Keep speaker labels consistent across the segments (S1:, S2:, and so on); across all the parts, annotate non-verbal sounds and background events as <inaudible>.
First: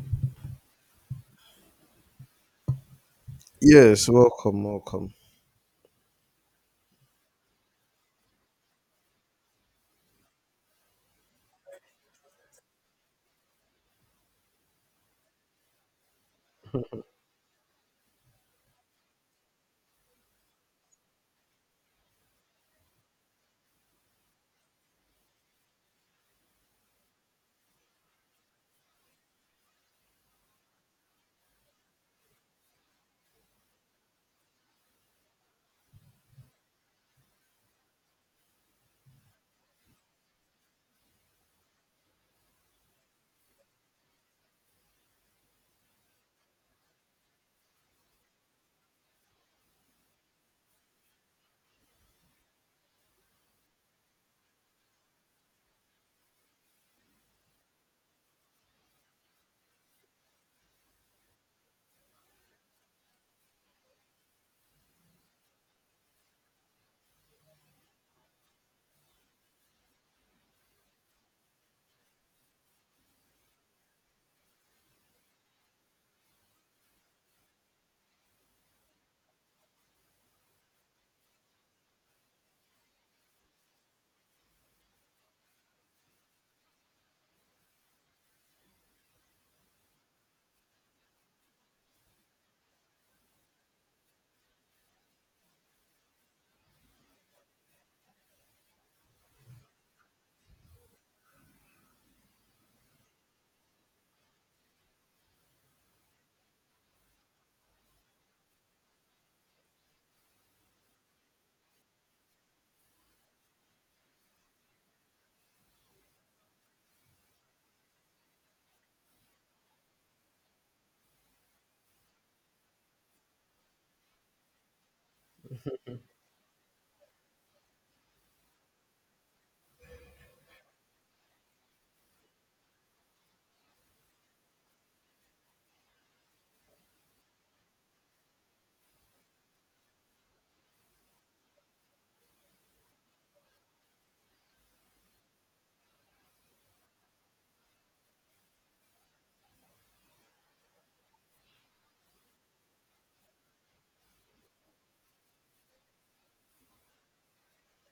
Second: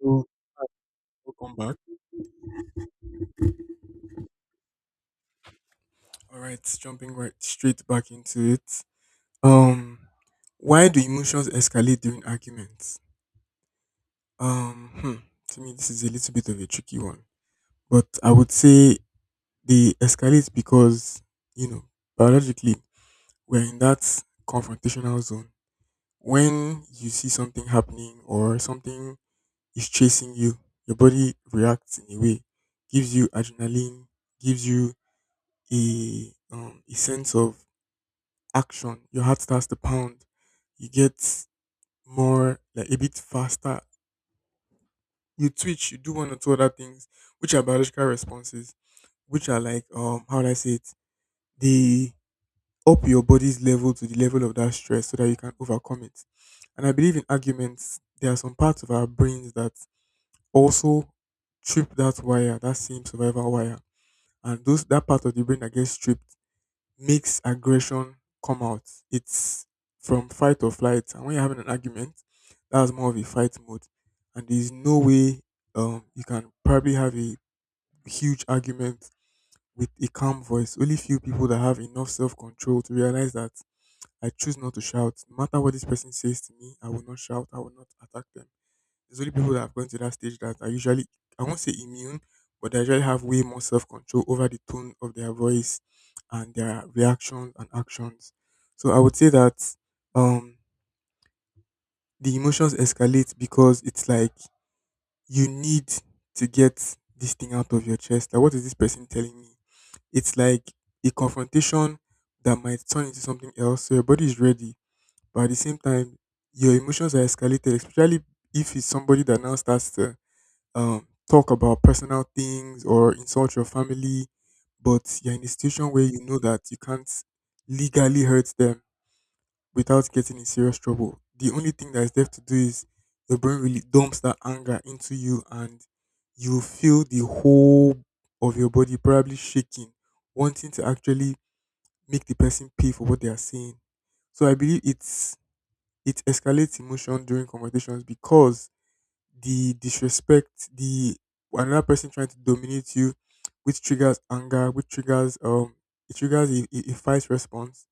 S1: So welcome back.
S2: Yes, welcome, welcome.
S1: All right, jumping right straight back into it. Um, why do emotions escalate during arguments? Um, hmm, to me, this is a little bit of a tricky one, but I would say they escalate because you know biologically we're in that confrontational zone. When you see something happening or something is chasing you, your body reacts in a way, gives you adrenaline, gives you a sense of action. Your heart starts to pound. You get more, like a bit faster. You twitch. You do one or two other things, which are biological responses, which are like, how do I say it? They up your body's level to the level of that stress so that you can overcome it. And I believe in arguments, there are some parts of our brains that also trip that wire, that same survival wire. And those that part of the brain that gets stripped makes aggression come out. It's from fight or flight. And when you're having an argument, that's more of a fight mode. And there's no way you can probably have a huge argument with a calm voice. Only few people that have enough self control to realize that I choose not to shout. No matter what this person says to me, I will not shout, I will not attack them. It's only people that have gone to that stage that are usually, I won't say immune, but they usually have way more self control over the tone of their voice and their reactions and actions. So I would say that um, the emotions escalate because it's like you need to get this thing out of your chest. Like, what is this person telling me? It's like a confrontation that might turn into something else. So your body is ready, but at the same time, your emotions are escalated, especially if it's somebody that now starts to talk about personal things or insult your family, but you're in a situation where you know that you can't legally hurt them without getting in serious trouble. The only thing that is left to do is your brain really dumps that anger into you and you feel the whole of your body probably shaking, wanting to actually make the person pay for what they are saying. So I believe it escalates emotion during conversations because the disrespect, the another person trying to dominate you, which triggers anger, which triggers a fight response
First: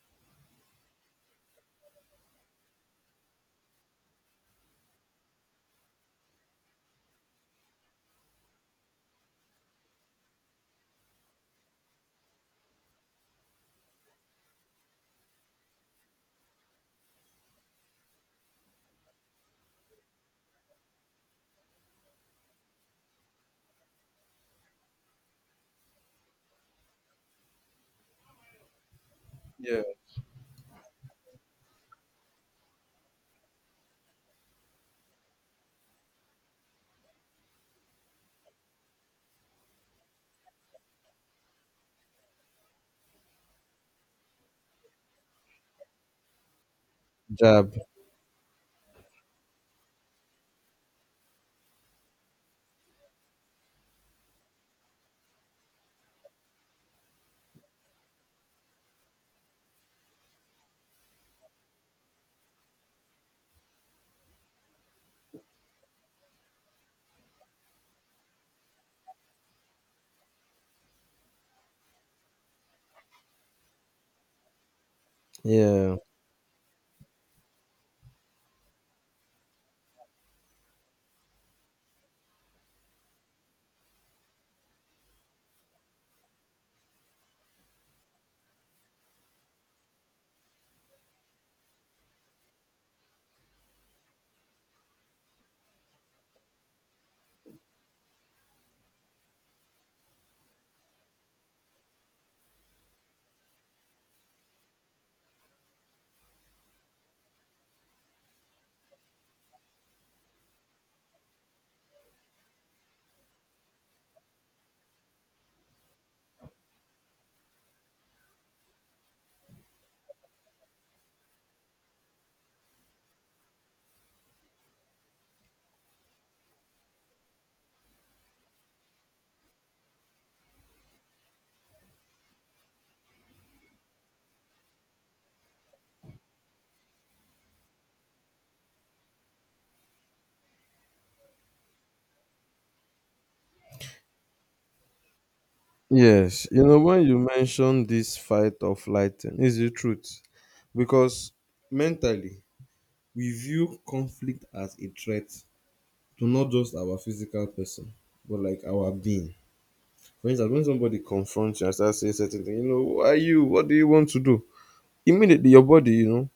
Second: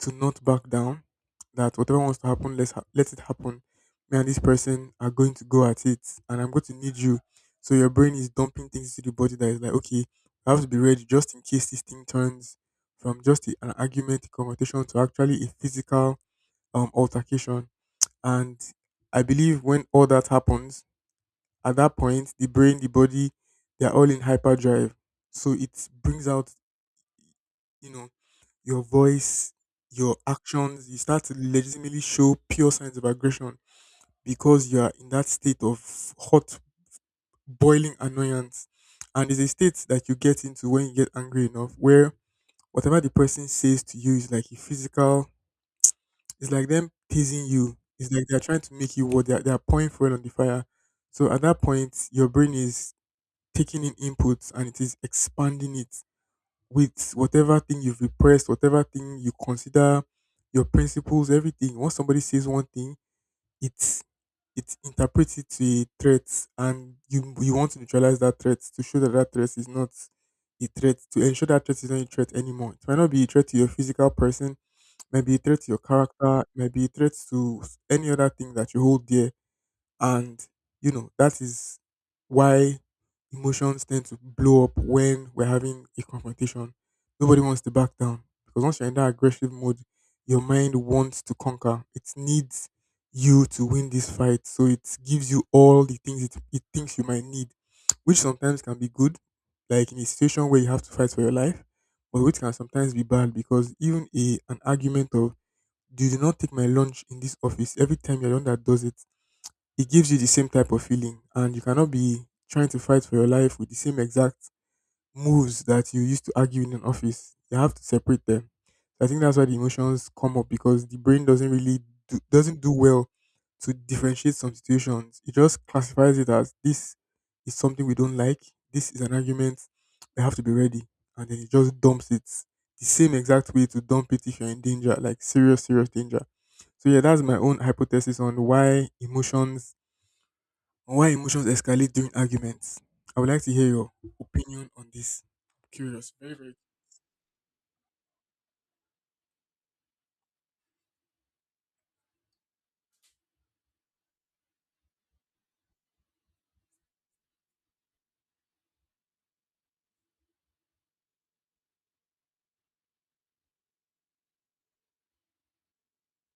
S1: to not back down. That whatever wants to happen, let it happen. Me and this person are going to go at it, and I'm going to need you. So your brain is dumping things into the body that is like, okay, I have to be ready just in case this thing turns from just an argument, a confrontation, to actually a physical altercation. And I believe when all that happens, at that point, the brain, the body, they're all in hyperdrive. So it brings out, you know, your voice,
S2: Yeah,
S1: your actions. You start to legitimately show pure signs of aggression because you are in that state of hot, boiling annoyance. And it's a state that you get into when you get angry enough, where whatever the person says to you is like a physical, it's like them teasing
S2: Jab.
S1: you. It's like they're trying to make you what they're pouring fuel on the fire. So at that point, your brain is taking in inputs and it is expanding it with whatever thing you've repressed, whatever thing you consider your principles, everything. Once somebody says one thing, it's it interprets it to a threat, and you want to neutralize that threat to show that that threat is not a threat to ensure that threat is not a threat anymore. It might not be a threat to your physical person, maybe a threat to your
S2: Yeah.
S1: character, maybe a threat to any other thing that you hold dear and, that is why emotions tend to blow up when we're having a confrontation. Nobody wants to back down because once you're in that aggressive mode, your mind wants to conquer. It needs you to win this fight. So it gives you all the things it thinks you might need, which sometimes can be good, like in a situation where you have to fight for your life, but which can sometimes be bad because even an argument of, do you not take my lunch in this office every time you're the one that does it? It gives you the same type of feeling and you cannot be trying to fight for your life with the same exact moves that you used to argue in an office. You have to separate them. I think that's why the emotions come up because the brain doesn't really doesn't do well to differentiate some situations. It just classifies it as this is something we don't like. This is an argument. We have to be ready, and then it just dumps it the same exact way to dump it if you're in danger, like serious, serious danger. So yeah, that's my own hypothesis on why emotions escalate during arguments. I would like to hear your opinion on this. Curious, very,
S2: Yes,
S1: very.
S2: when you mention this fight or flight thing, it's the truth. Because mentally, we view conflict as a threat to not just our physical person, but like our being. For instance, when somebody confronts you and starts saying certain things, you know, who are you? What do you want to do? Immediately, your body,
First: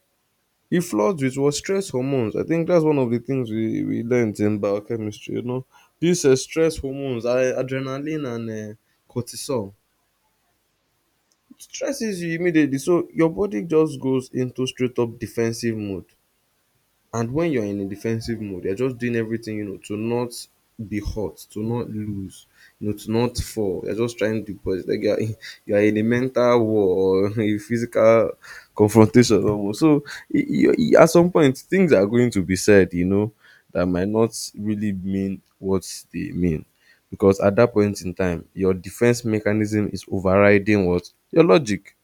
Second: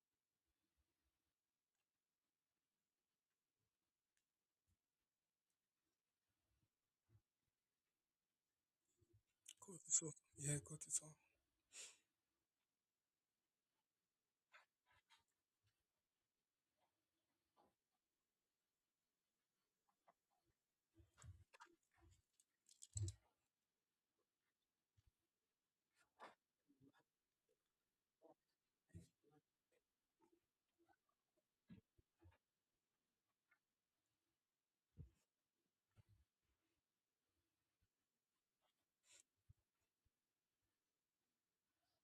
S2: it floods with what stress hormones. I think that's one of the things we learned in biochemistry. These stress hormones, adrenaline and cortisol,
S1: Cut this off. Yeah, cut it off.
S2: it stresses you immediately, so your body just goes into straight up defensive mode. And when you're in a defensive mode, you're just doing everything, to not be hot, to not lose, to not fall. You're just trying to push. Like you're, <laughs> you're in a mental war or <laughs> a physical confrontation almost. So at some point, things are going to be said, that might not really mean what they mean. Because at that point in time, your defense mechanism is overriding what? Your logic.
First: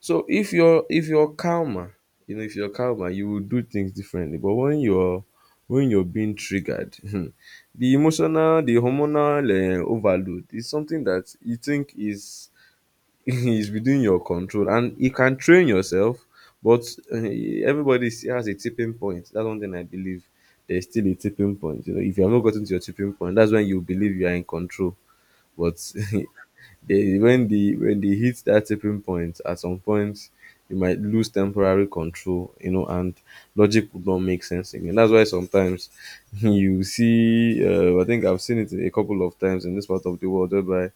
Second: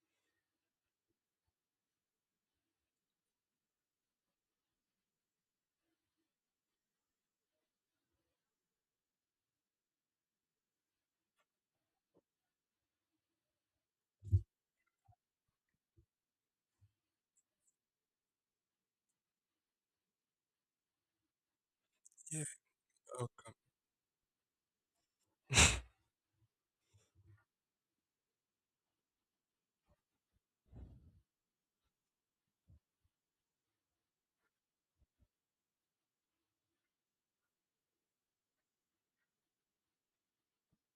S2: So if you're calmer, if you're calmer, you will do things differently. But when you're being triggered, <laughs> the emotional, the hormonal overload is something that you think is <laughs> is within your control, and you can train yourself. But uh, everybody still has a tipping point. That's one thing I believe. There's still a tipping point. If you have
S1: Hmm.
S2: not
S1: Yeah.
S2: gotten to your tipping point, that's when you believe you are in control.
S1: Okay.
S2: But <laughs> they when the when they hit that tipping point at some point, you might lose temporary control, and logic would not make sense again. That's why sometimes <laughs> you see, I think I've seen it a couple of times in this part of the world, whereby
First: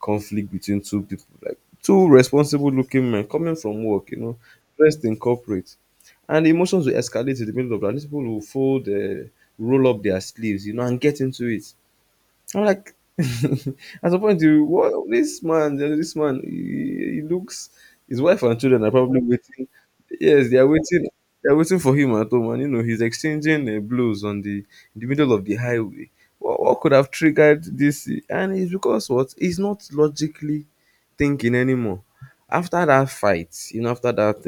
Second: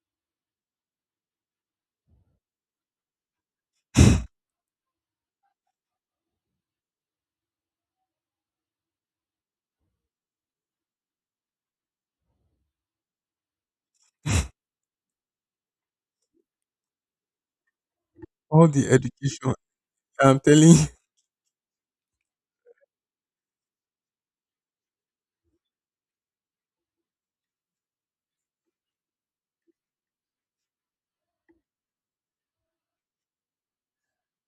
S2: conflict between two people, like two responsible looking men coming from work, dressed in corporate, and emotions will escalate in the middle of that, these people will fold, roll up their sleeves, and get into it. I'm like, <laughs> at some point, you what, this man, he looks, his wife
S1: <laughs>
S2: and
S1: All
S2: children
S1: the
S2: are probably
S1: education,
S2: waiting.
S1: I'm
S2: Yes, they are
S1: telling you.
S2: waiting. They are waiting for him at home, and he's exchanging blows on the in the middle of the highway. What could have triggered this? And it's because what, he's not logically thinking anymore. After that fight, after that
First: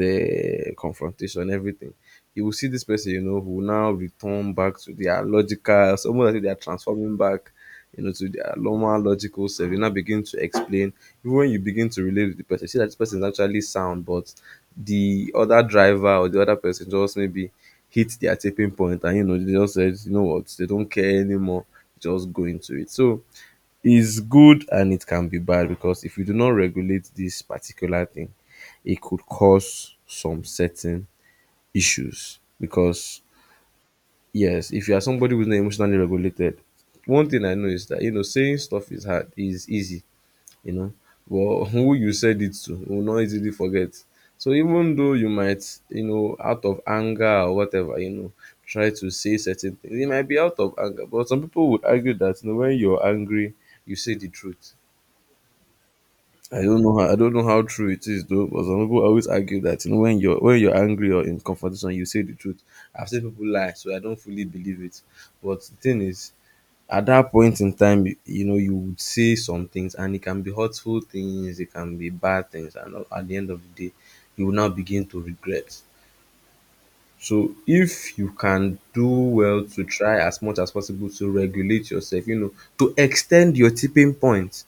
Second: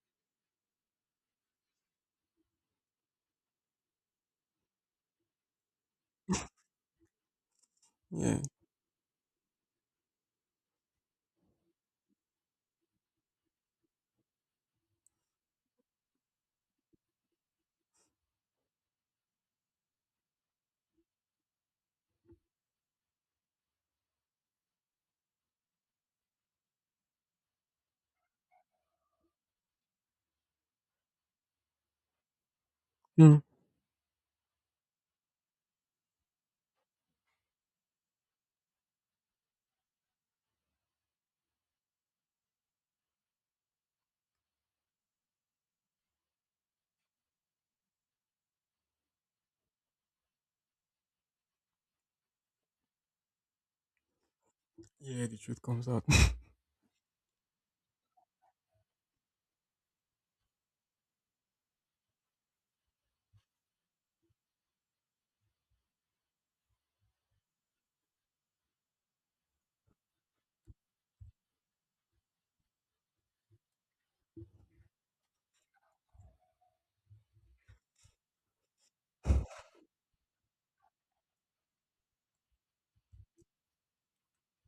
S2: confrontation, everything, you will see this person, who will now return back to their logical. Some of them, they are transforming back, to
S1: Yeah.
S2: their normal logical self. You now begin to explain. Even when you begin to relate with the person, you see that this person is actually sound, but the other driver or the other person just maybe hit their tipping point, and they just said, you know what, they don't care anymore, just go into it. So it's good, and it can be bad, because if you do not regulate this particular thing, it could cause some certain issues because,
S1: Hmm.
S2: yes, if you are somebody who's not emotionally regulated, one thing I know is that saying stuff is hard is easy, you know, but <laughs> who you said it to will not easily forget. So even though you might, out of anger or whatever, try to say certain things, it might be out of anger. But some people would argue that, when you're angry, you say the truth.
S1: Yeah, the truth comes out. <laughs>
S2: I don't know how true it is though, but some people always argue that, when you're angry or in confrontation, you say the truth. I've seen people lie, so I don't fully believe it. But the thing is, at that point in time, you would say some things, and it can be hurtful things, it can be bad things, and at the end of the day, you will now begin to regret. So if you can do well to try as much as possible to regulate yourself, to extend your tipping point.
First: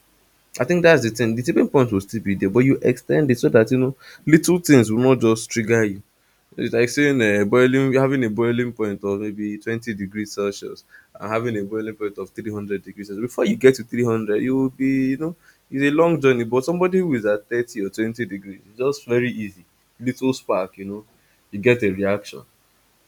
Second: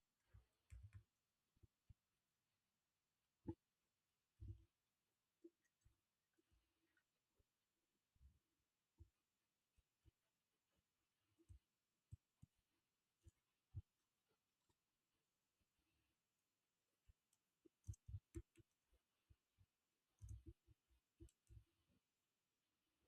S2: I think that's the thing. The tipping point will still be there, but you extend it so that, little things will not just trigger you. It's like saying, boiling, having a boiling point of maybe 20 degrees Celsius and having a boiling point of 300 degrees Celsius. Before you get to 300, you will be, it's a long journey. But somebody who is at 30 or 20 degrees, it's just very easy. Little spark, you get a reaction.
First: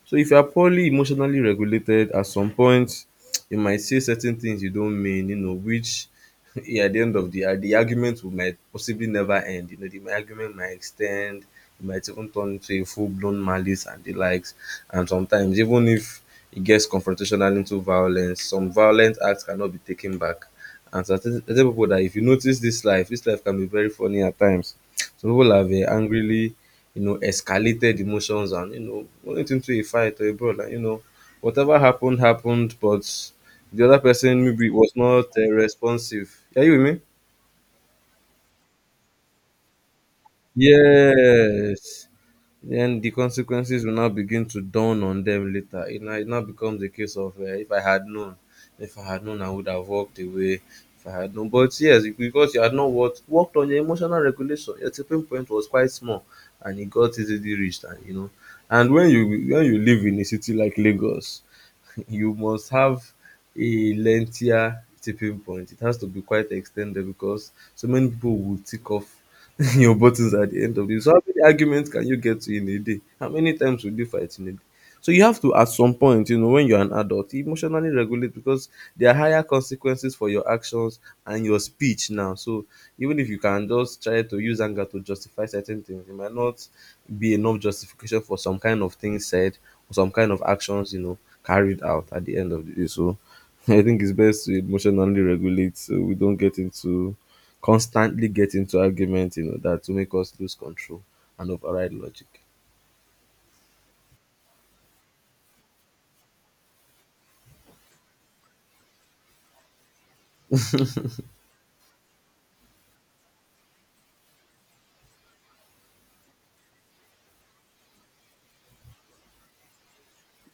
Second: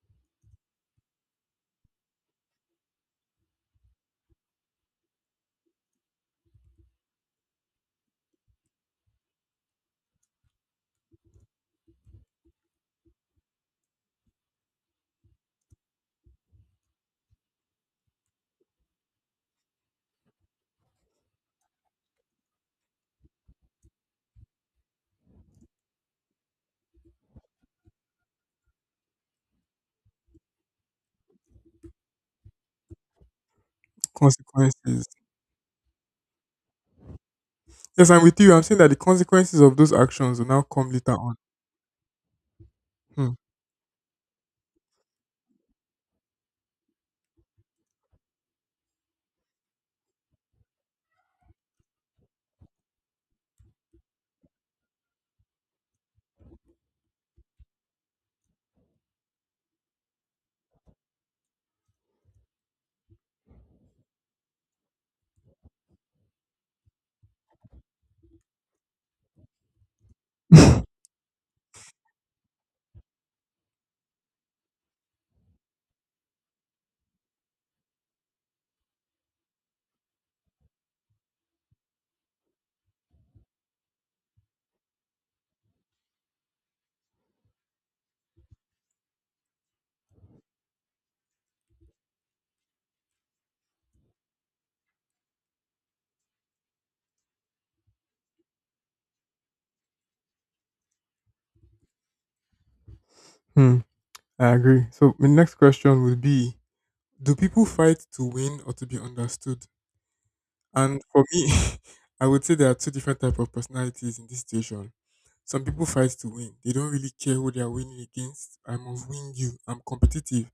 S2: So if you are poorly emotionally regulated, at some point, you might say certain things you don't mean, which <laughs> yeah, at the end of the argument will might possibly never end. The argument might extend, it might even turn into a full blown malice and the likes. And sometimes, even if it gets confrontational into violence, some violent acts cannot be taken back. And certain people, that if you notice, this life can be very funny at times. Some people have, angrily, escalated emotions, and went into a fight or a brawl. And, whatever happened happened, but the other person maybe was
S1: Consequences.
S2: not responsive. Are you with me?
S1: Yes, I'm with you. I'm saying that the consequences of those actions will now come later on.
S2: Yes. Then the
S1: Hmm.
S2: consequences will now begin to dawn on them later. It now becomes a case of, if I had known, if I had known, I would have walked away. If I had known. But yes, because you had not worked on your emotional regulation, your tipping point was quite small, and it got easily reached. And and when you live in a city like Lagos, <laughs> you must have a lengthier tipping point. It has to be quite extended because so many people will tick off <laughs> your buttons at the end
S1: <laughs>
S2: of this. So how many arguments can you get to in a day? How many times will you fight in a day? So you have to, at some point, when you're an adult, emotionally regulate, because there are higher consequences for your actions and your speech now. So, even if you can just try to use anger to justify certain things, it might not be enough justification for some kind of things said, or some kind of actions, carried out at the end of the day. So <laughs> I think it's best to emotionally regulate so we don't get into constantly get into argument, that to make us lose control and override logic.
S1: Hmm. I agree. So my next question would be: Do people fight to win or to be understood? And for me, <laughs> I would say there are two different type of personalities in this situation. Some people fight to win. They don't really care who they are winning against. I must win you. I'm competitive.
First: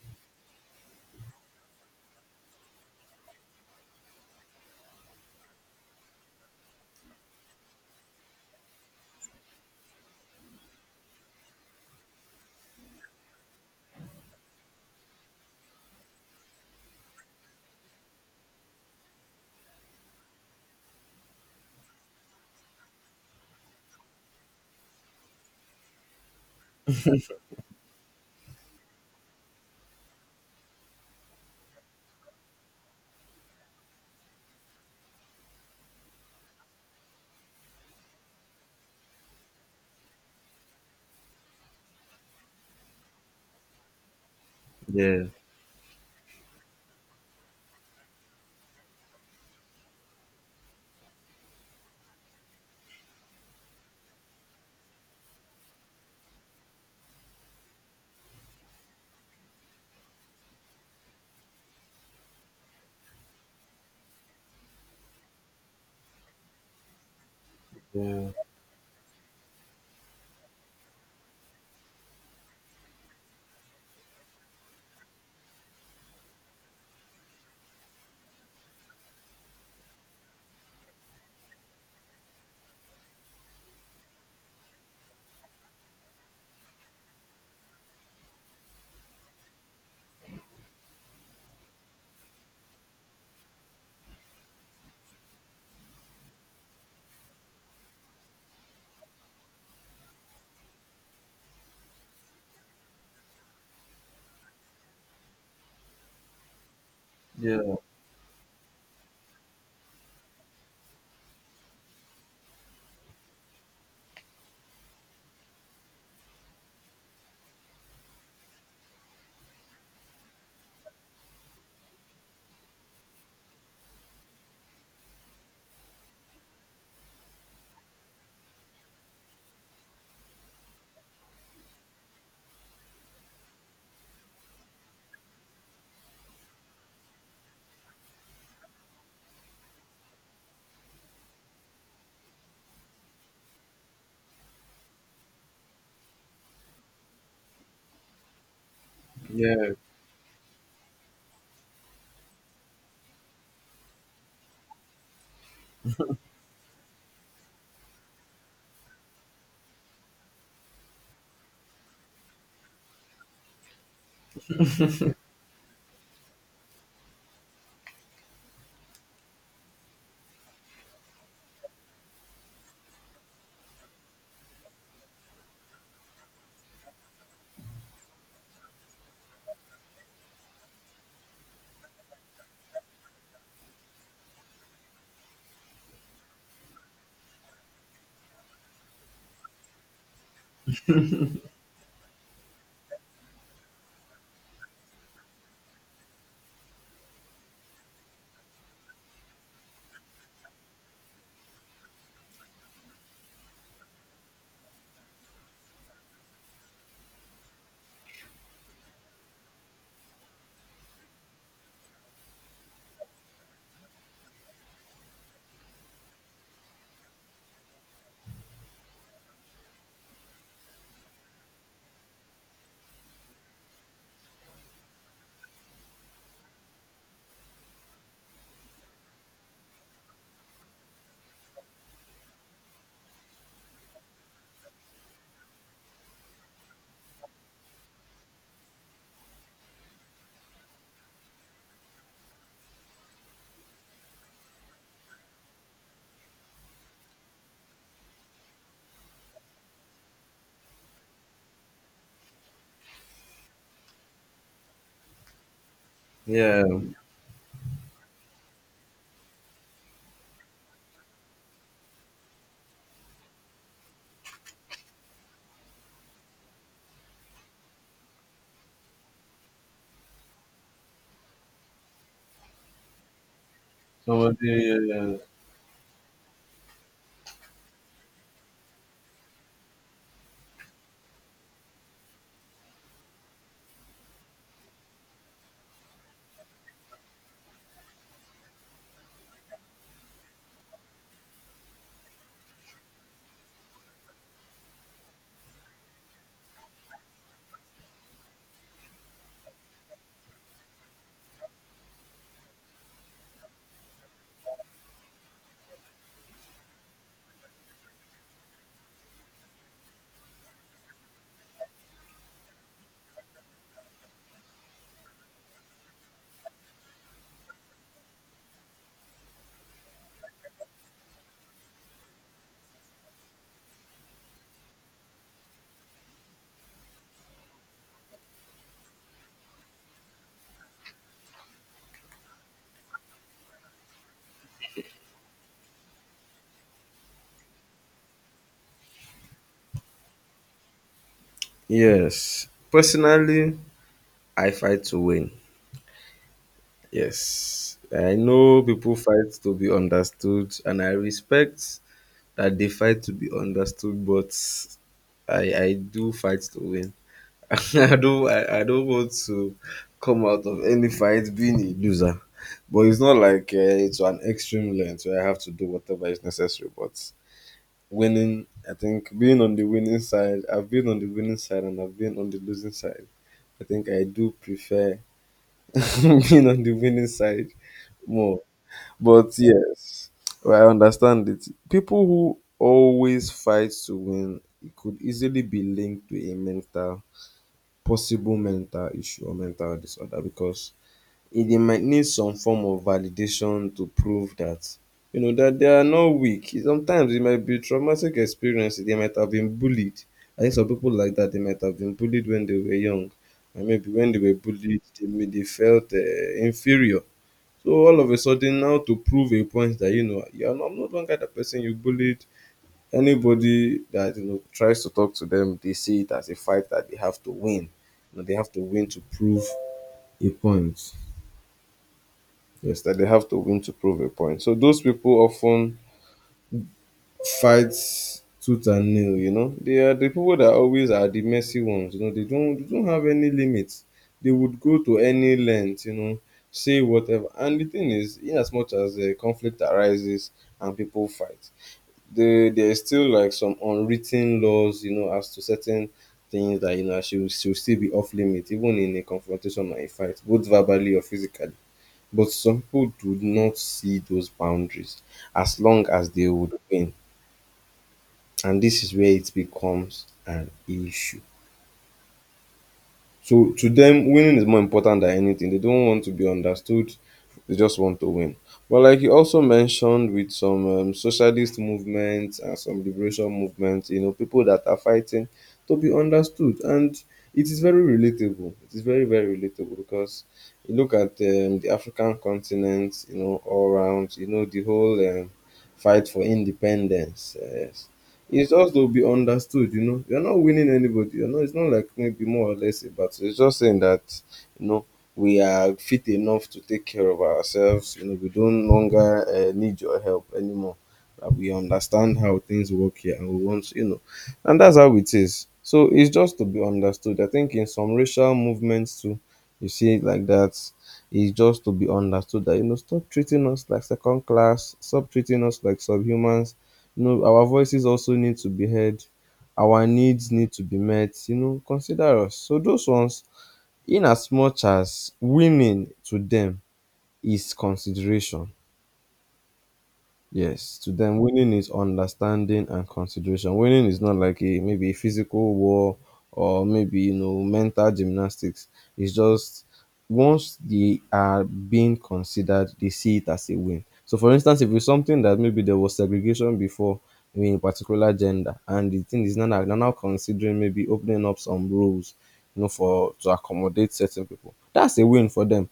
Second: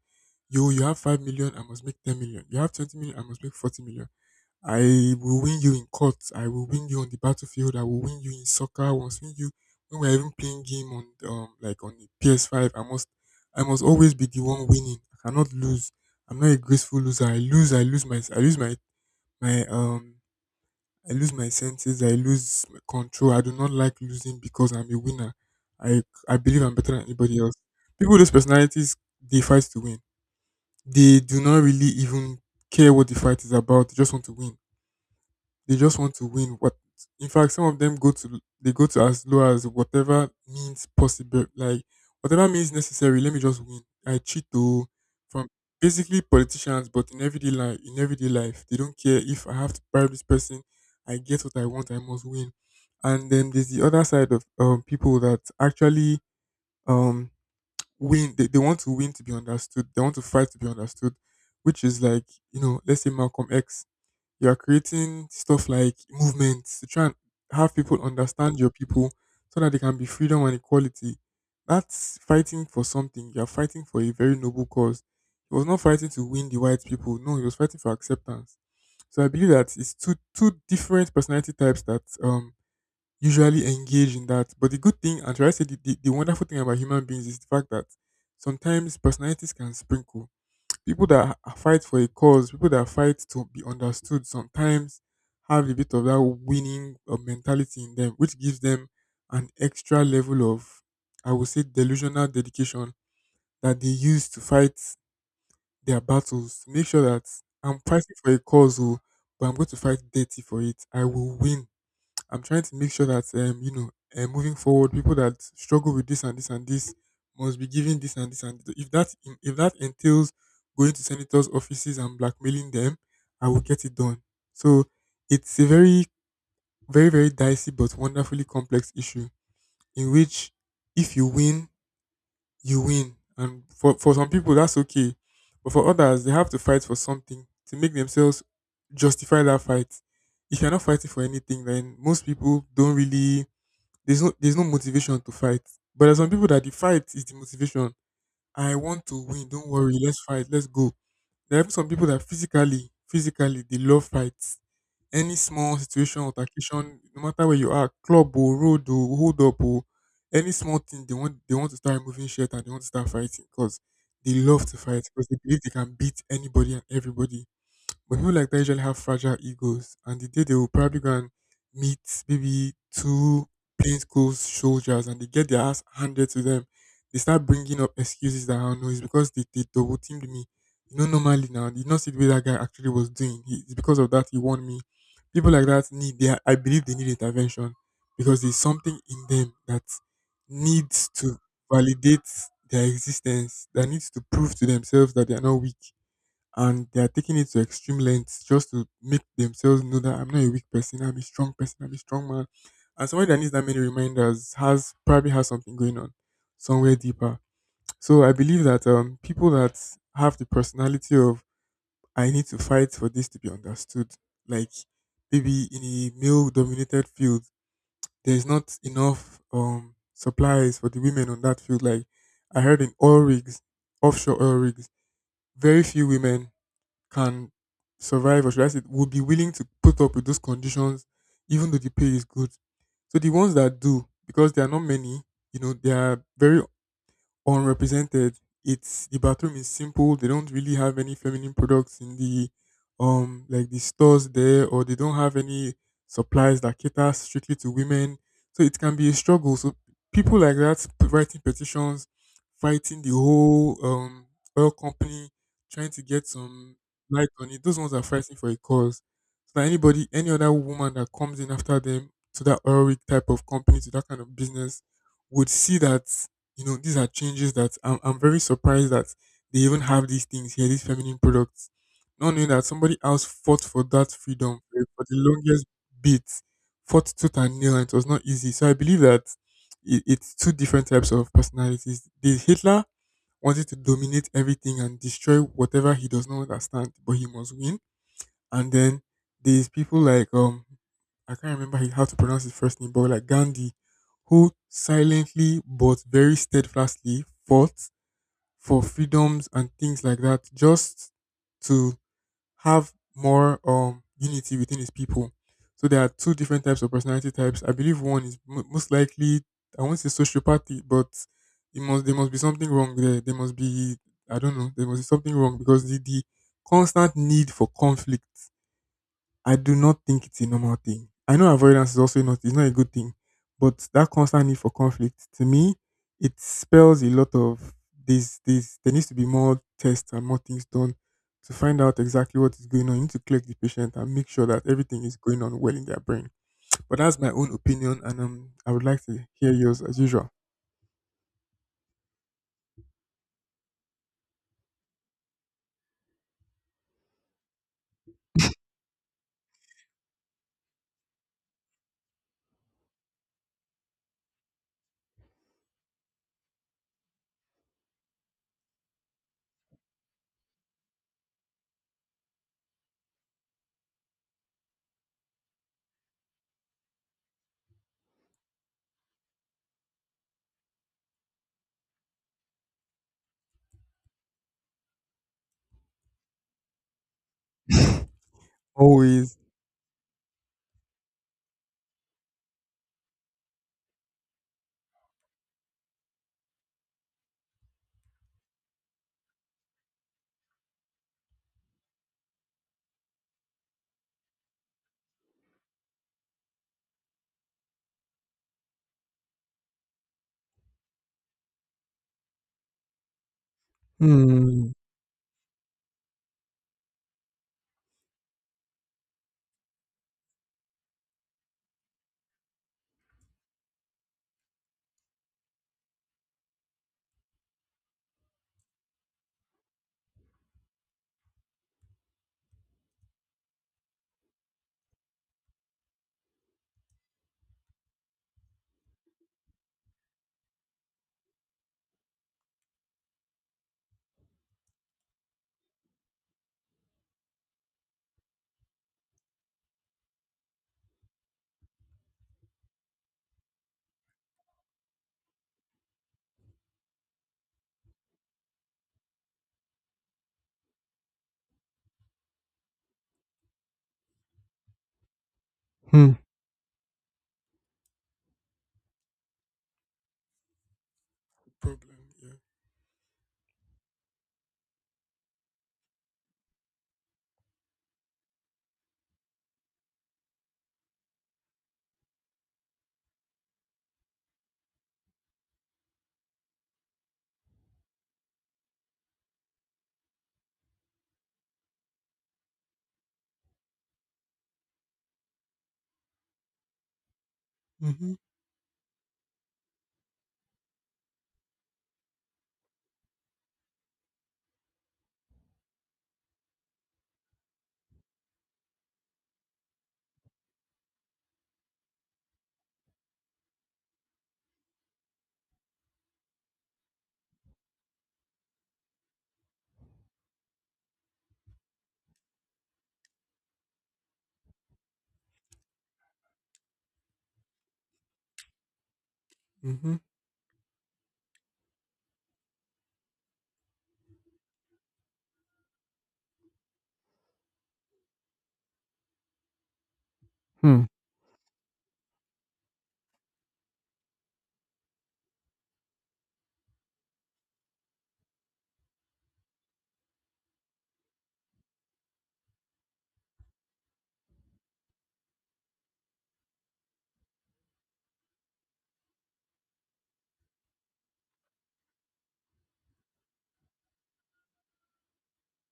S1: You have 5 million. I must make 10 million. You have 20 million. I must make 40 million. I will win you in court. I will win you on the battlefield. I will win you in soccer. I must win you when we're even playing game on, like, on the PS5. I must always be the one winning. I cannot lose. I'm not a graceful loser. I lose. I lose my my I lose my senses. I lose my control. I do not like losing because I'm a winner. I I believe I'm better than anybody else. People with those personalities, they fight to win. They do not really even care what the fight is about. They just want to win. They just want to win. What? In fact, some of them go to as low as whatever means possible, like whatever means necessary. Let me just win. I cheat though.
S2: Yeah.
S1: From basically politicians, but in everyday life, they don't care if I have to bribe this person. I get what I want. I must win. And then there's the other side of people that actually um, win. They want to win to be understood. They want to fight to be understood, which is like let's say Malcolm X, you are creating stuff like movements to try and have people
S2: Yeah.
S1: understand your people so that there can be freedom and equality. That's fighting for something. You are fighting for a very noble cause. He was not fighting to win the white people. No, he was fighting for acceptance. So I believe that it's two different personality types that usually engage in that. But the good thing, and should I say the wonderful thing about human beings, is the fact that sometimes personalities can sprinkle, people that fight for a cause, people that fight to be understood sometimes have a bit of that winning mentality in them, which gives them an extra level of, I would say, delusional dedication that they use to fight their battles. To make sure that
S2: Yeah.
S1: I'm fighting for a cause, oh, but I'm going to fight dirty for it. I will win I'm trying to make sure that moving forward, people that struggle with this and this and this must be given this and this and this. If that entails going to senators' offices and blackmailing them, I will get it done. So it's a very very very dicey but wonderfully complex issue in which if you win, you win, and for some people that's okay, but for others they have to fight for something to make themselves justify that fight. If you're not fighting for anything, then most people don't really there's no motivation to fight. But there's some people that the fight is the motivation. I want to win. Don't
S2: Yeah,
S1: worry. Let's fight. Let's go. There are even some people that physically, they love fights. Any small situation or occasion, no matter where you are, club or road or hold up or any small thing, they want to start moving shit and they want to start fighting because they love to fight because they believe they can beat anybody and everybody. But people like that usually have fragile egos, and the day they will probably go and meet maybe two plainclothes soldiers and they get their ass handed to them, they start bringing up excuses that I know it's because they double teamed me. Normally now, see the way that guy actually was doing. He, it's because of that he warned me. People like that need, they are, I believe they need intervention because there's something in them that needs to validate their existence, that needs to prove to themselves that they are not weak and they are taking it to extreme lengths just to make themselves know that I'm not a weak person, I'm a strong person, I'm a strong man. And somebody that needs that many reminders has probably has something going on somewhere deeper. So I believe that people that have the personality of I need to fight for this to be understood, like maybe in a male-dominated field, there's not enough supplies for the women on that field. Like I heard in oil rigs, offshore oil rigs, very few women can survive or should I say would be willing to put up with those conditions even though the pay is good. So the ones that do, because there are not many, they are very unrepresented. It's the bathroom is simple. They don't really have any feminine products in the like the stores there, or they don't have any supplies that cater strictly to women. So it can be a struggle. So people like that writing petitions, fighting the whole oil company, trying to get
S2: yeah.
S1: some light on it. Those ones are fighting for a cause. So that anybody, any other woman that comes in after them to that oil rig type of company, to that kind of business, would see that these are changes that I'm very surprised that they even have these things here, these feminine products. Not knowing that somebody else fought for that freedom
S2: Somebody,
S1: for the longest bit, fought tooth and nail, and it was not easy. So I believe that it's two different types of personalities. The Hitler wanted to dominate everything and destroy whatever he does not understand, but he must win and then there's people like I can't remember how to pronounce his first name, but like Gandhi, who silently but very steadfastly fought for freedoms and things like that, just to have more unity within his people. So there are two different types of personality types. I believe one is mo most likely I won't say sociopathy, but it must there must be something wrong there. There must be I don't know. There must be something wrong because the constant need for conflict I do not think it's a normal thing. I know avoidance is also not it's not a good thing, but that constant need for conflict to me, it spells a lot of this there needs to be more tests and more things done to find out exactly what is going on. You need to collect the patient and make sure that everything is going on well in their brain. But that's my own opinion and I would like to hear yours as usual.
S2: yes. Personally, I fight to win. Yes. I know people fight to be understood, and I respect that they fight to be understood, but I do fight to win. <laughs> I don't want to come out of any fight being a loser. But it's not like, it's an extreme length where I have to do whatever is necessary. But winning. I think being on the winning side, I've been on the winning side, and I've been on the losing side. I think I do prefer <laughs> being on the winning side more.
S1: Always.
S2: But yes, well, I understand it. People who always fight to win, it could easily be linked to a mental, possible mental issue or mental disorder, because e dey might need some form of validation to prove that, that they are not weak. Sometimes it might be traumatic experiences. They might have been bullied. I think some people like that, they might have been bullied when they were young, and maybe when they were
S1: Hmm,
S2: bullied, they felt, inferior. So all of a sudden, now to prove a point that, you are not, no longer the person you bullied. Anybody that, tries to talk to them, they see it as a fight that they have to win. They have to win to prove a point. Yes, that they have to win to prove a point. So those people often fight tooth and nail. They are the people that always are the messy ones, they don't have any limits. They would go to any length, say whatever. And the thing is, in as much as a conflict arises and people fight, there's still like some unwritten laws, as to certain things that, should still be off limit, even in a confrontation or a fight, both verbally or physically. But some people do not see those boundaries as long as
S1: hmm.
S2: they would win. And this is where it becomes an issue.
S1: Problem, yeah.
S2: So to them, winning is more important than anything. They don't want to be understood. They just want to win. But like you also mentioned, with some socialist movements and some liberation movements, you know, people that are fighting to be understood, and it is very relatable. It is very very relatable because you look at the African continent, you know, all around, you know, the whole fight for independence. Yes,
S1: Mm-hmm.
S2: it's just to be understood, you know. You're not winning anybody, you know. It's not like maybe more or less a battle. It's just saying that, you know, we are fit enough to take care of ourselves, you know. We don't longer need your help anymore, that we understand how things work here and we want, you know, and that's how it is. So it's just to be understood. I think in some racial movements too you see it like that. It's just to be understood that, you know, stop treating us like second class, stop treating us like subhumans. You know, our voices also need to be heard. Our
S1: Mm-hmm.
S2: needs need to be met. You know, consider us. So those ones, in as much as winning to them is consideration. Yes,
S1: Hmm.
S2: to them, winning is understanding and consideration. Winning is not like a maybe a physical war or maybe, you know, mental gymnastics. It's just once they are being considered, they see it as a win. So, for instance, if it's something that maybe there was segregation before in a particular gender, and the thing is now that they're now considering maybe opening up some rules, you know, for to accommodate certain people, that's a win for them.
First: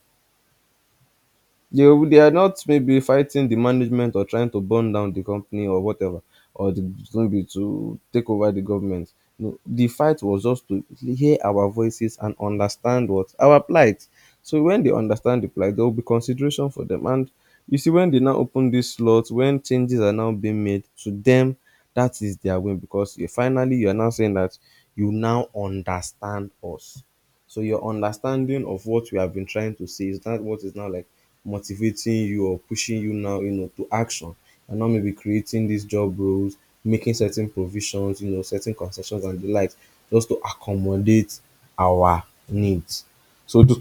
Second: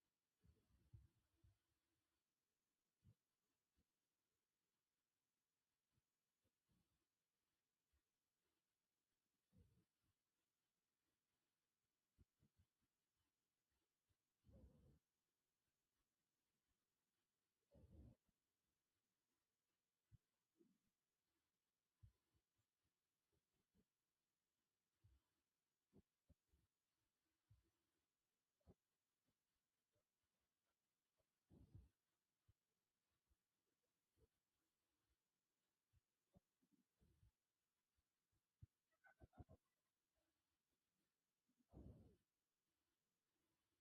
S2: They are not maybe fighting the management or trying to burn down the company or whatever, or the, maybe to take over the government. No, the fight was just to hear our voices and understand what our plight. So when they understand the plight, there will be consideration for them. And you see, when they now open this slot, when changes are now being made to them, that is their win, because you, finally you are now saying that you now understand us. So your understanding of what we have been trying to say is that what is now like motivating you or pushing you now, you know, to action and not maybe creating these job roles, making certain provisions, you know, certain concessions and the likes, just to accommodate our needs. So th-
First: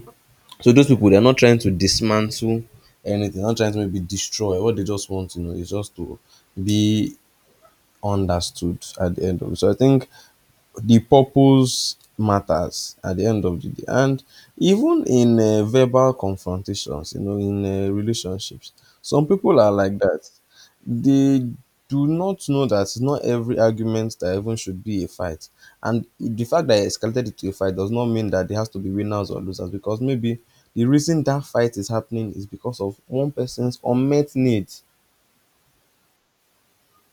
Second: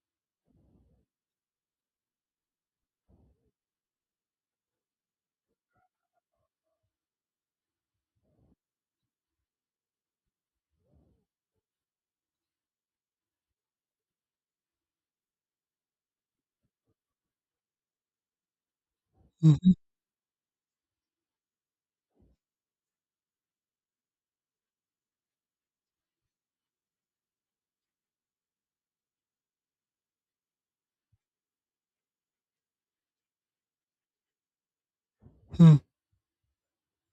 S2: so those people, they're not trying to dismantle anything, not trying to maybe destroy. What they just want, you know, is just to be understood at the end of it. So I think the purpose matters at the end of the day. And even in verbal confrontations, you know, in relationships, some people
S1: Mm-hmm.
S2: are like that. They do not know that not every argument that even should be a fight. And the fact that it escalated it to a fight does not mean that there has to be winners or losers, because maybe the reason that fight is happening is because of one person's unmet need.
S1: Hmm.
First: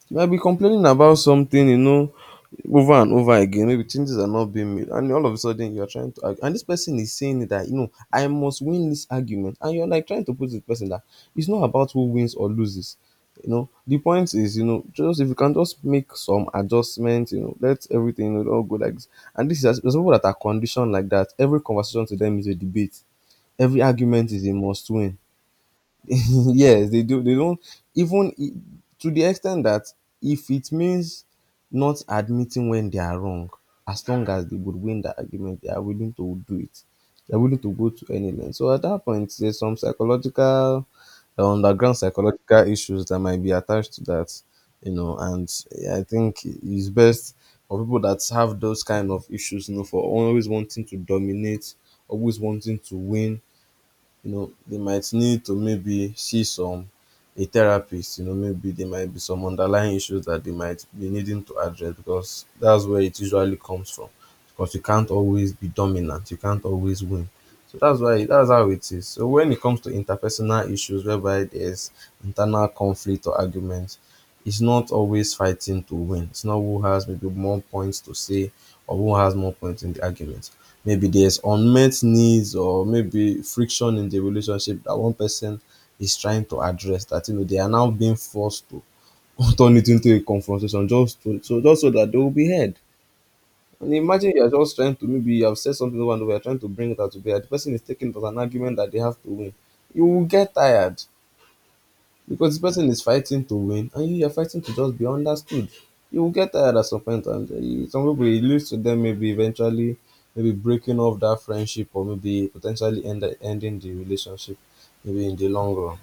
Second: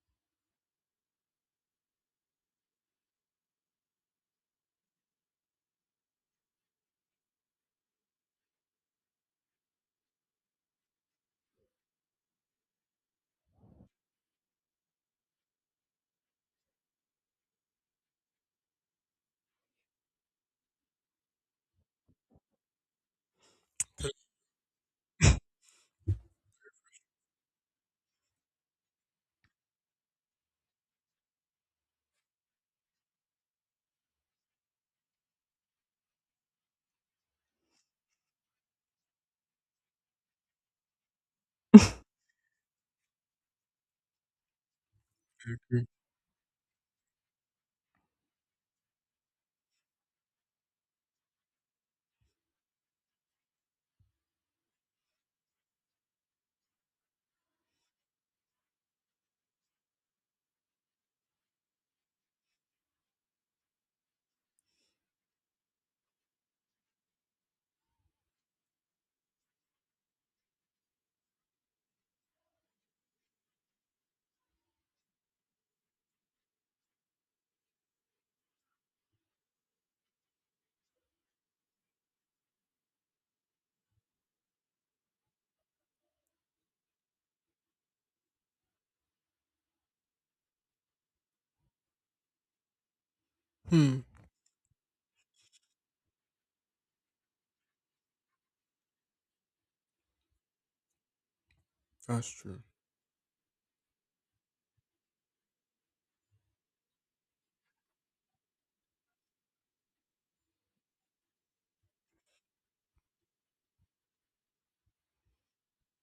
S2: You might be complaining about something, you know, over and over again. Maybe changes are not being made, and all of a sudden you are trying to argue. And this person is saying that, you know, I must win this argument. And you're like trying to prove to the person that it's not about who wins or loses. You know, the point is, you know, just if you can just make some adjustments, you know, let everything, you know, all go like this. And this is there's people that are conditioned like that. Every conversation to them is a debate. Every argument is a must win. <laughs> Yes, they do. They don't even to the extent that if it means not admitting when they are wrong, as long as they would win the argument, they are willing to do it. They're willing to go to any length. So at that point, there's some psychological, underground psychological issues that might be attached to that, you know. And
S1: I agree.
S2: I think it's best for people that have those kind of issues, you know, for always wanting to dominate, always wanting to win, you know, they might need to maybe see some a therapist, you know. Maybe there might be some underlying issues that they might be needing to address, because that's where it usually comes from. Because you can't always be dominant, you can't always win. So that's why, that's how it is. So when it comes to interpersonal issues whereby there's internal conflict or arguments, it's not always fighting to win. It's not who has maybe more points to say or who has more points in the argument. Maybe there's unmet needs or maybe friction in the relationship that one person is trying to address, that, you know, they are now being forced to <laughs> turn it into a confrontation just to, so just so that they will be heard. And
S1: Hmm.
S2: imagine you are just trying to maybe you have said something over and over, you are trying to bring it out to bear. The person is taking it as an argument that they have to win. You will get tired
S1: That's
S2: because
S1: true.
S2: the person is fighting to win and you are fighting to just be understood. You will get tired at some point, and eh, some people it leads to them maybe eventually maybe breaking off that friendship or maybe potentially end, ending the relationship maybe in the long run.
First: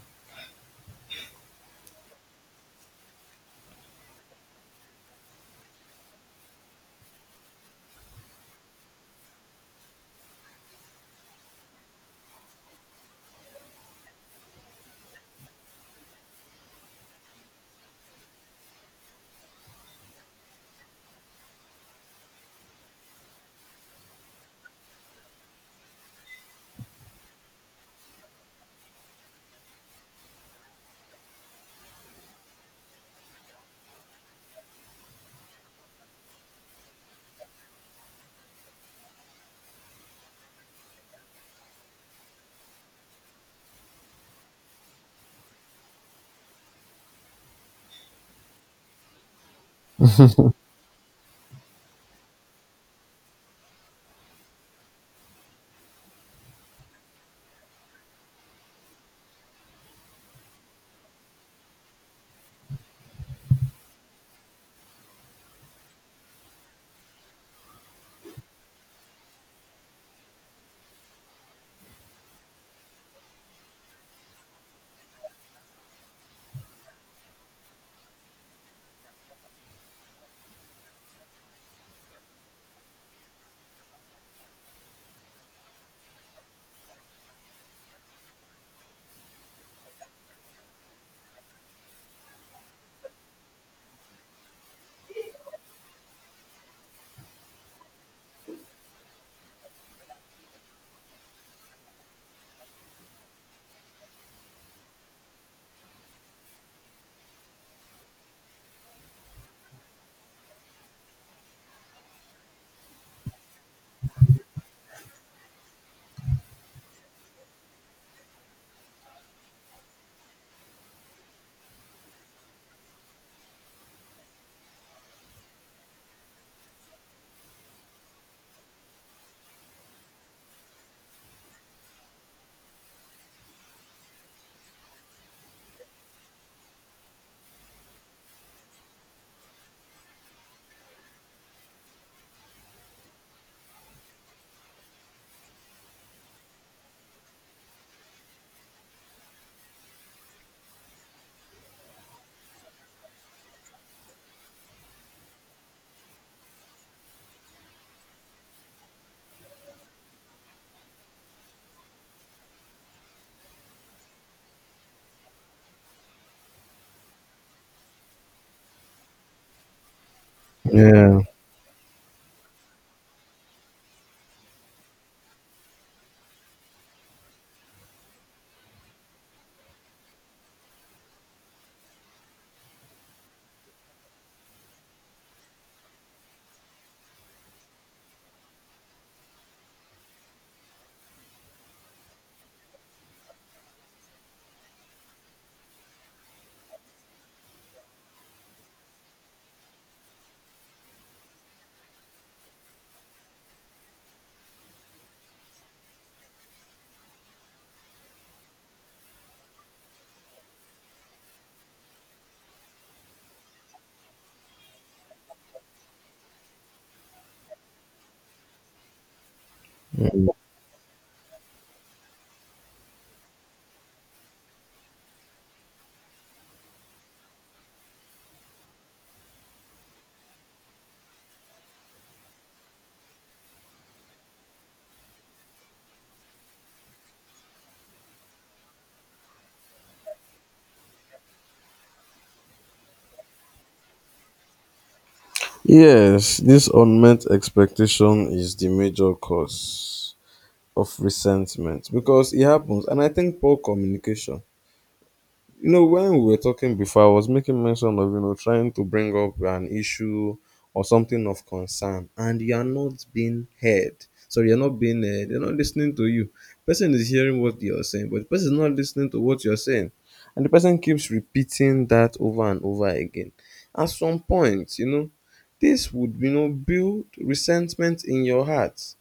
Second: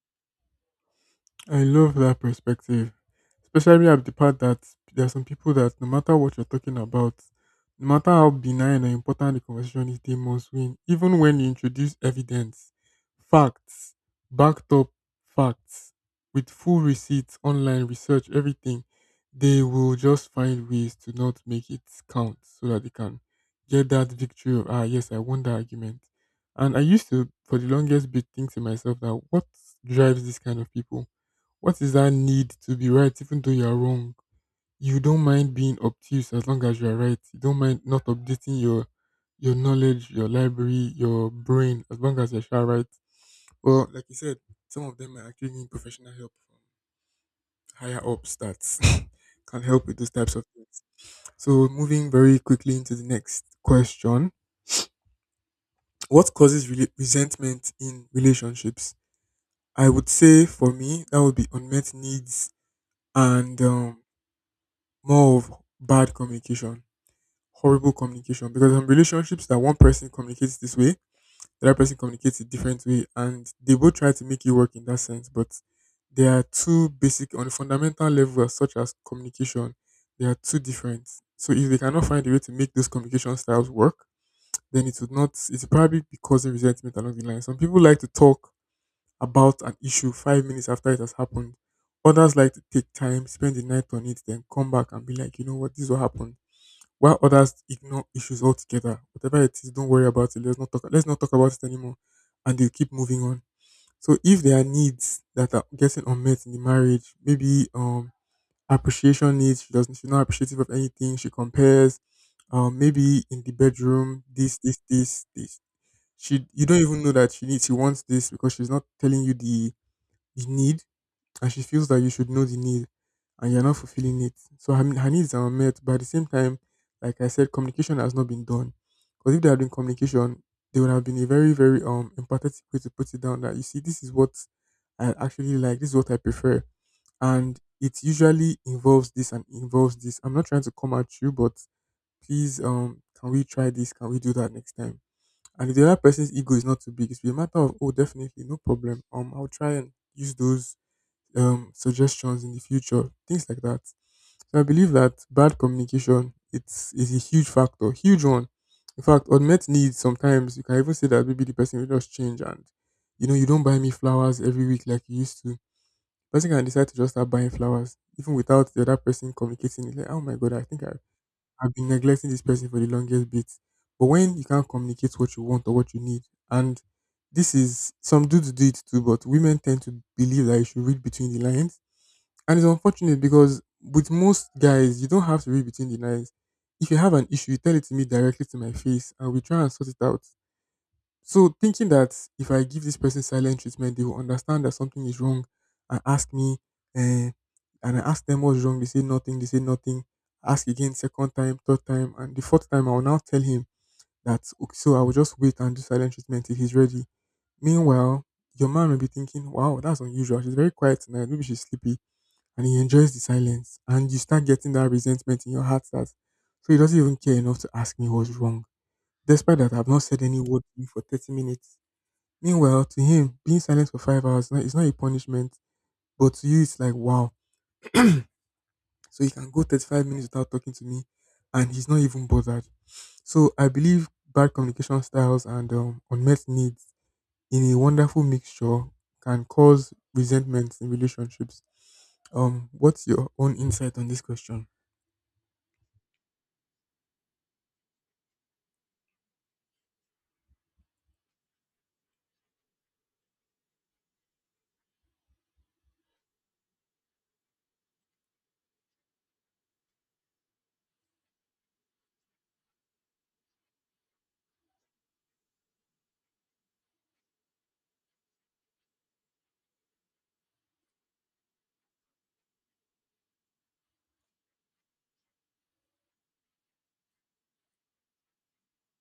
S1: I love that perspective, especially at the part that there are some people that no matter what you're talking about, no matter how benign and important the conversation is, they must win. Even when you introduce evidence, facts, backed up facts, with full receipts, online research, everything, they will just find ways to not make it count so that they can get that victory of, ah, yes, I won the argument. And I used to, for the longest bit, think to myself that what drives this kind of people? What is that need to be right even though you are wrong? You don't mind being obtuse as long as you are right. You don't mind not updating your knowledge, your library, your brain as long as you're sure right. Well, like you said, some of them are actually need professional help from higher ups that <laughs> can help with those types of things. So moving very quickly into the next question. What causes resentment in relationships? I would say for me that would be unmet needs and more of bad communication, horrible communication. Because some relationships that one person communicates this way, the other person communicates a different way, and they both try to make it work in that sense. But they are two basic on a fundamental level, such as communication, they are two different. So if they cannot find a way to make those communication styles work, then it would not it would probably be causing resentment along the line. Some people like to talk about an issue 5 minutes after it has happened. Others like to take time, spend the night on it, then come back and be like, you know what, this will happen while others ignore issues altogether. Whatever it is, don't worry about it. Let's not talk. Let's not talk about it anymore, and they keep moving on. So if there are needs that are getting unmet in the marriage, maybe appreciation needs. She doesn't. She's not appreciative of anything. She compares. Maybe in the bedroom, this, this, this, this. She you don't even know that she needs. She wants this because she's not telling you the need and she feels that you should know the need and you're not fulfilling it. So her needs are met, but at the same time, like I said, communication has not been done. Because if there had been communication, there would have been a very, very empathetic way to put it down that you see, this is what I actually like, this is what I prefer. And it usually involves this and involves this. I'm not trying to come at you, but please can we try this? Can we do that next time? And if the other person's ego is not too big, it's be a matter of oh definitely, no problem. Um, I'll try and use those suggestions in the future, things like that. So I believe that bad communication it's is a huge factor, huge one. In fact, unmet needs sometimes you can even say that maybe the person will just change and you know you don't buy me flowers every week like you used to. Person can decide to just start buying flowers even without the other person communicating. It's like, oh my god,
S2: Yeah.
S1: I've been neglecting this person for the longest bit. But when you can't communicate what you want or what you need, and this is some dudes do it too, but women tend to believe that you should read between the lines and it's unfortunate because with most guys, you don't have to read between the lines. If you have an issue, you tell it to me directly to my face and we try and sort it out. So thinking that if I give this person silent treatment, they will understand that something is wrong and ask me eh, and I ask them what's wrong, they say nothing, they say nothing. Ask again second time, third time, and the fourth time I will now tell him that okay, so I will just wait and do silent treatment till he's ready. Meanwhile, your man may be thinking, wow, that's unusual. She's very quiet tonight. Maybe she's sleepy and he enjoys the silence. And you start getting that resentment in your heart that so he doesn't even care enough to ask me what's wrong. Despite that, I've not said any word to you for 30 minutes. Meanwhile, to him, being silent for 5 hours no, it's not a punishment, but to you, it's like, wow. So he can go 35 minutes without talking to me, and he's not even bothered. So I believe bad communication styles and unmet needs in a wonderful mixture can cause resentment in relationships. What's your own insight on this question?
S2: Yes, this unmet expectation is the major cause of resentment, because it happens, and I think poor communication, you know, when we were talking before, I was making mention of, you know, trying to bring up an issue or something of concern and you are not being heard. So you're not being they're not listening to you. Person is hearing what you're saying, but the person is not listening to what you're saying, and the person keeps repeating that over and over again. At some point, you know, this would, you know, build resentment in your heart,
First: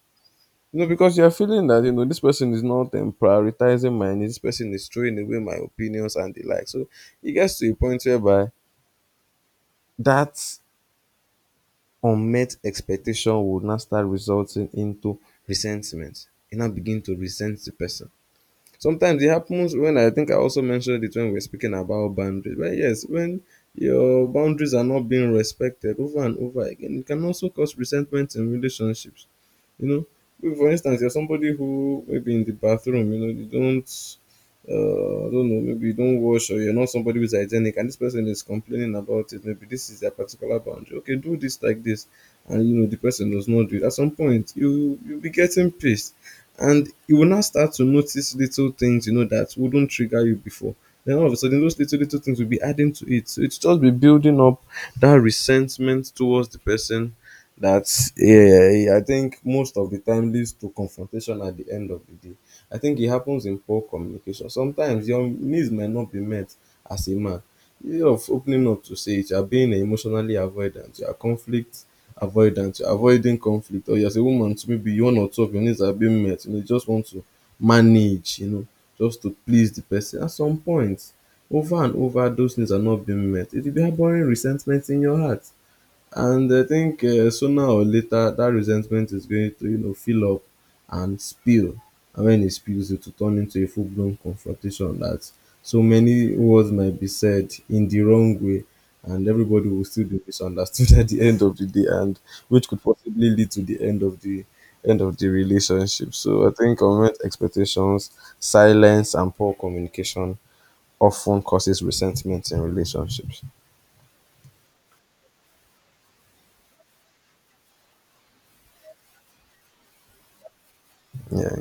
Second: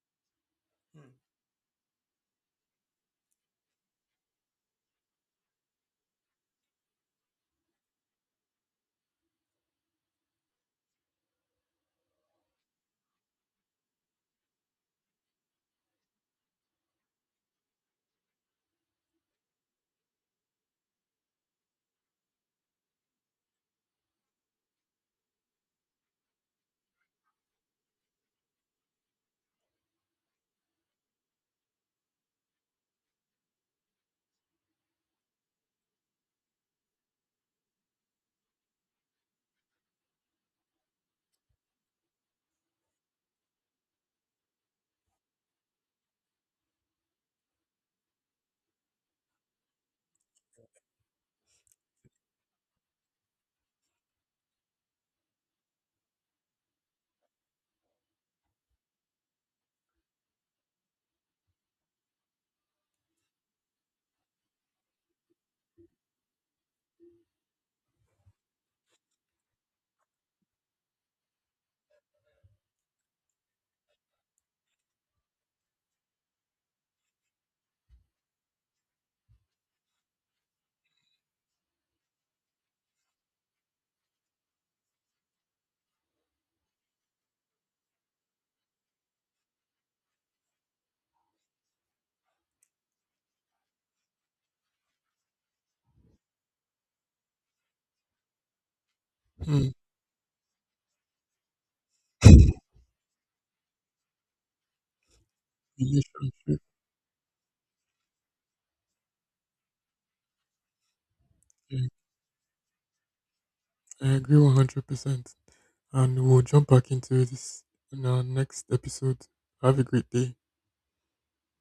S2: you know, because you're feeling that, you know, this person is not prioritizing my needs, this person is throwing away my opinions and the like. So it gets to a point whereby that unmet expectation will now start resulting into resentment. You now begin to resent the person. Sometimes it happens when, I think I also mentioned it when we were speaking about boundaries. But yes, when your boundaries are not being respected over and over again, it can also cause resentment in relationships. You know, if, for instance, you're somebody who maybe in the bathroom, you know, you don't, I don't know, maybe you don't wash or you're not somebody who's hygienic, and this person is complaining about it. Maybe this is their particular boundary. Okay, do this like this, and you know the person does not do it. At some point, you'll be getting pissed, and you will now start to notice little things, you know, that wouldn't trigger you before. Then all of a sudden, those little little things will be adding to it. So it's just be building up that resentment towards the person, that yeah, yeah, I think most of the time leads to confrontation at the end of the day. I think it happens in poor communication. Sometimes your needs might not be met as a man. Instead of opening up to say it, you are being emotionally avoidant, you are conflict avoidant, you are avoiding conflict, or you're a woman, so maybe one or two of your needs are being met. You know, you just want to manage, you know, just to please the person. At some point, over and over, those needs are not being met. It will be harboring resentment in your heart. And I think sooner or later, that resentment is going to, you know, fill up and spill. And when it spills, it will turn into a full blown confrontation that so many words might be said in the wrong way, and everybody
S1: Hmm,
S2: will still be misunderstood <laughs> at the end of the day, and which could possibly lead to the end of the end of the relationship. So I
S1: relationship
S2: think unmet expectations, silence, and poor communication often causes
S1: thing.
S2: resentment in relationships.
S1: I agree 100%. And we'll jump back into this in our next episode. Have a great day.
S2: Yeah.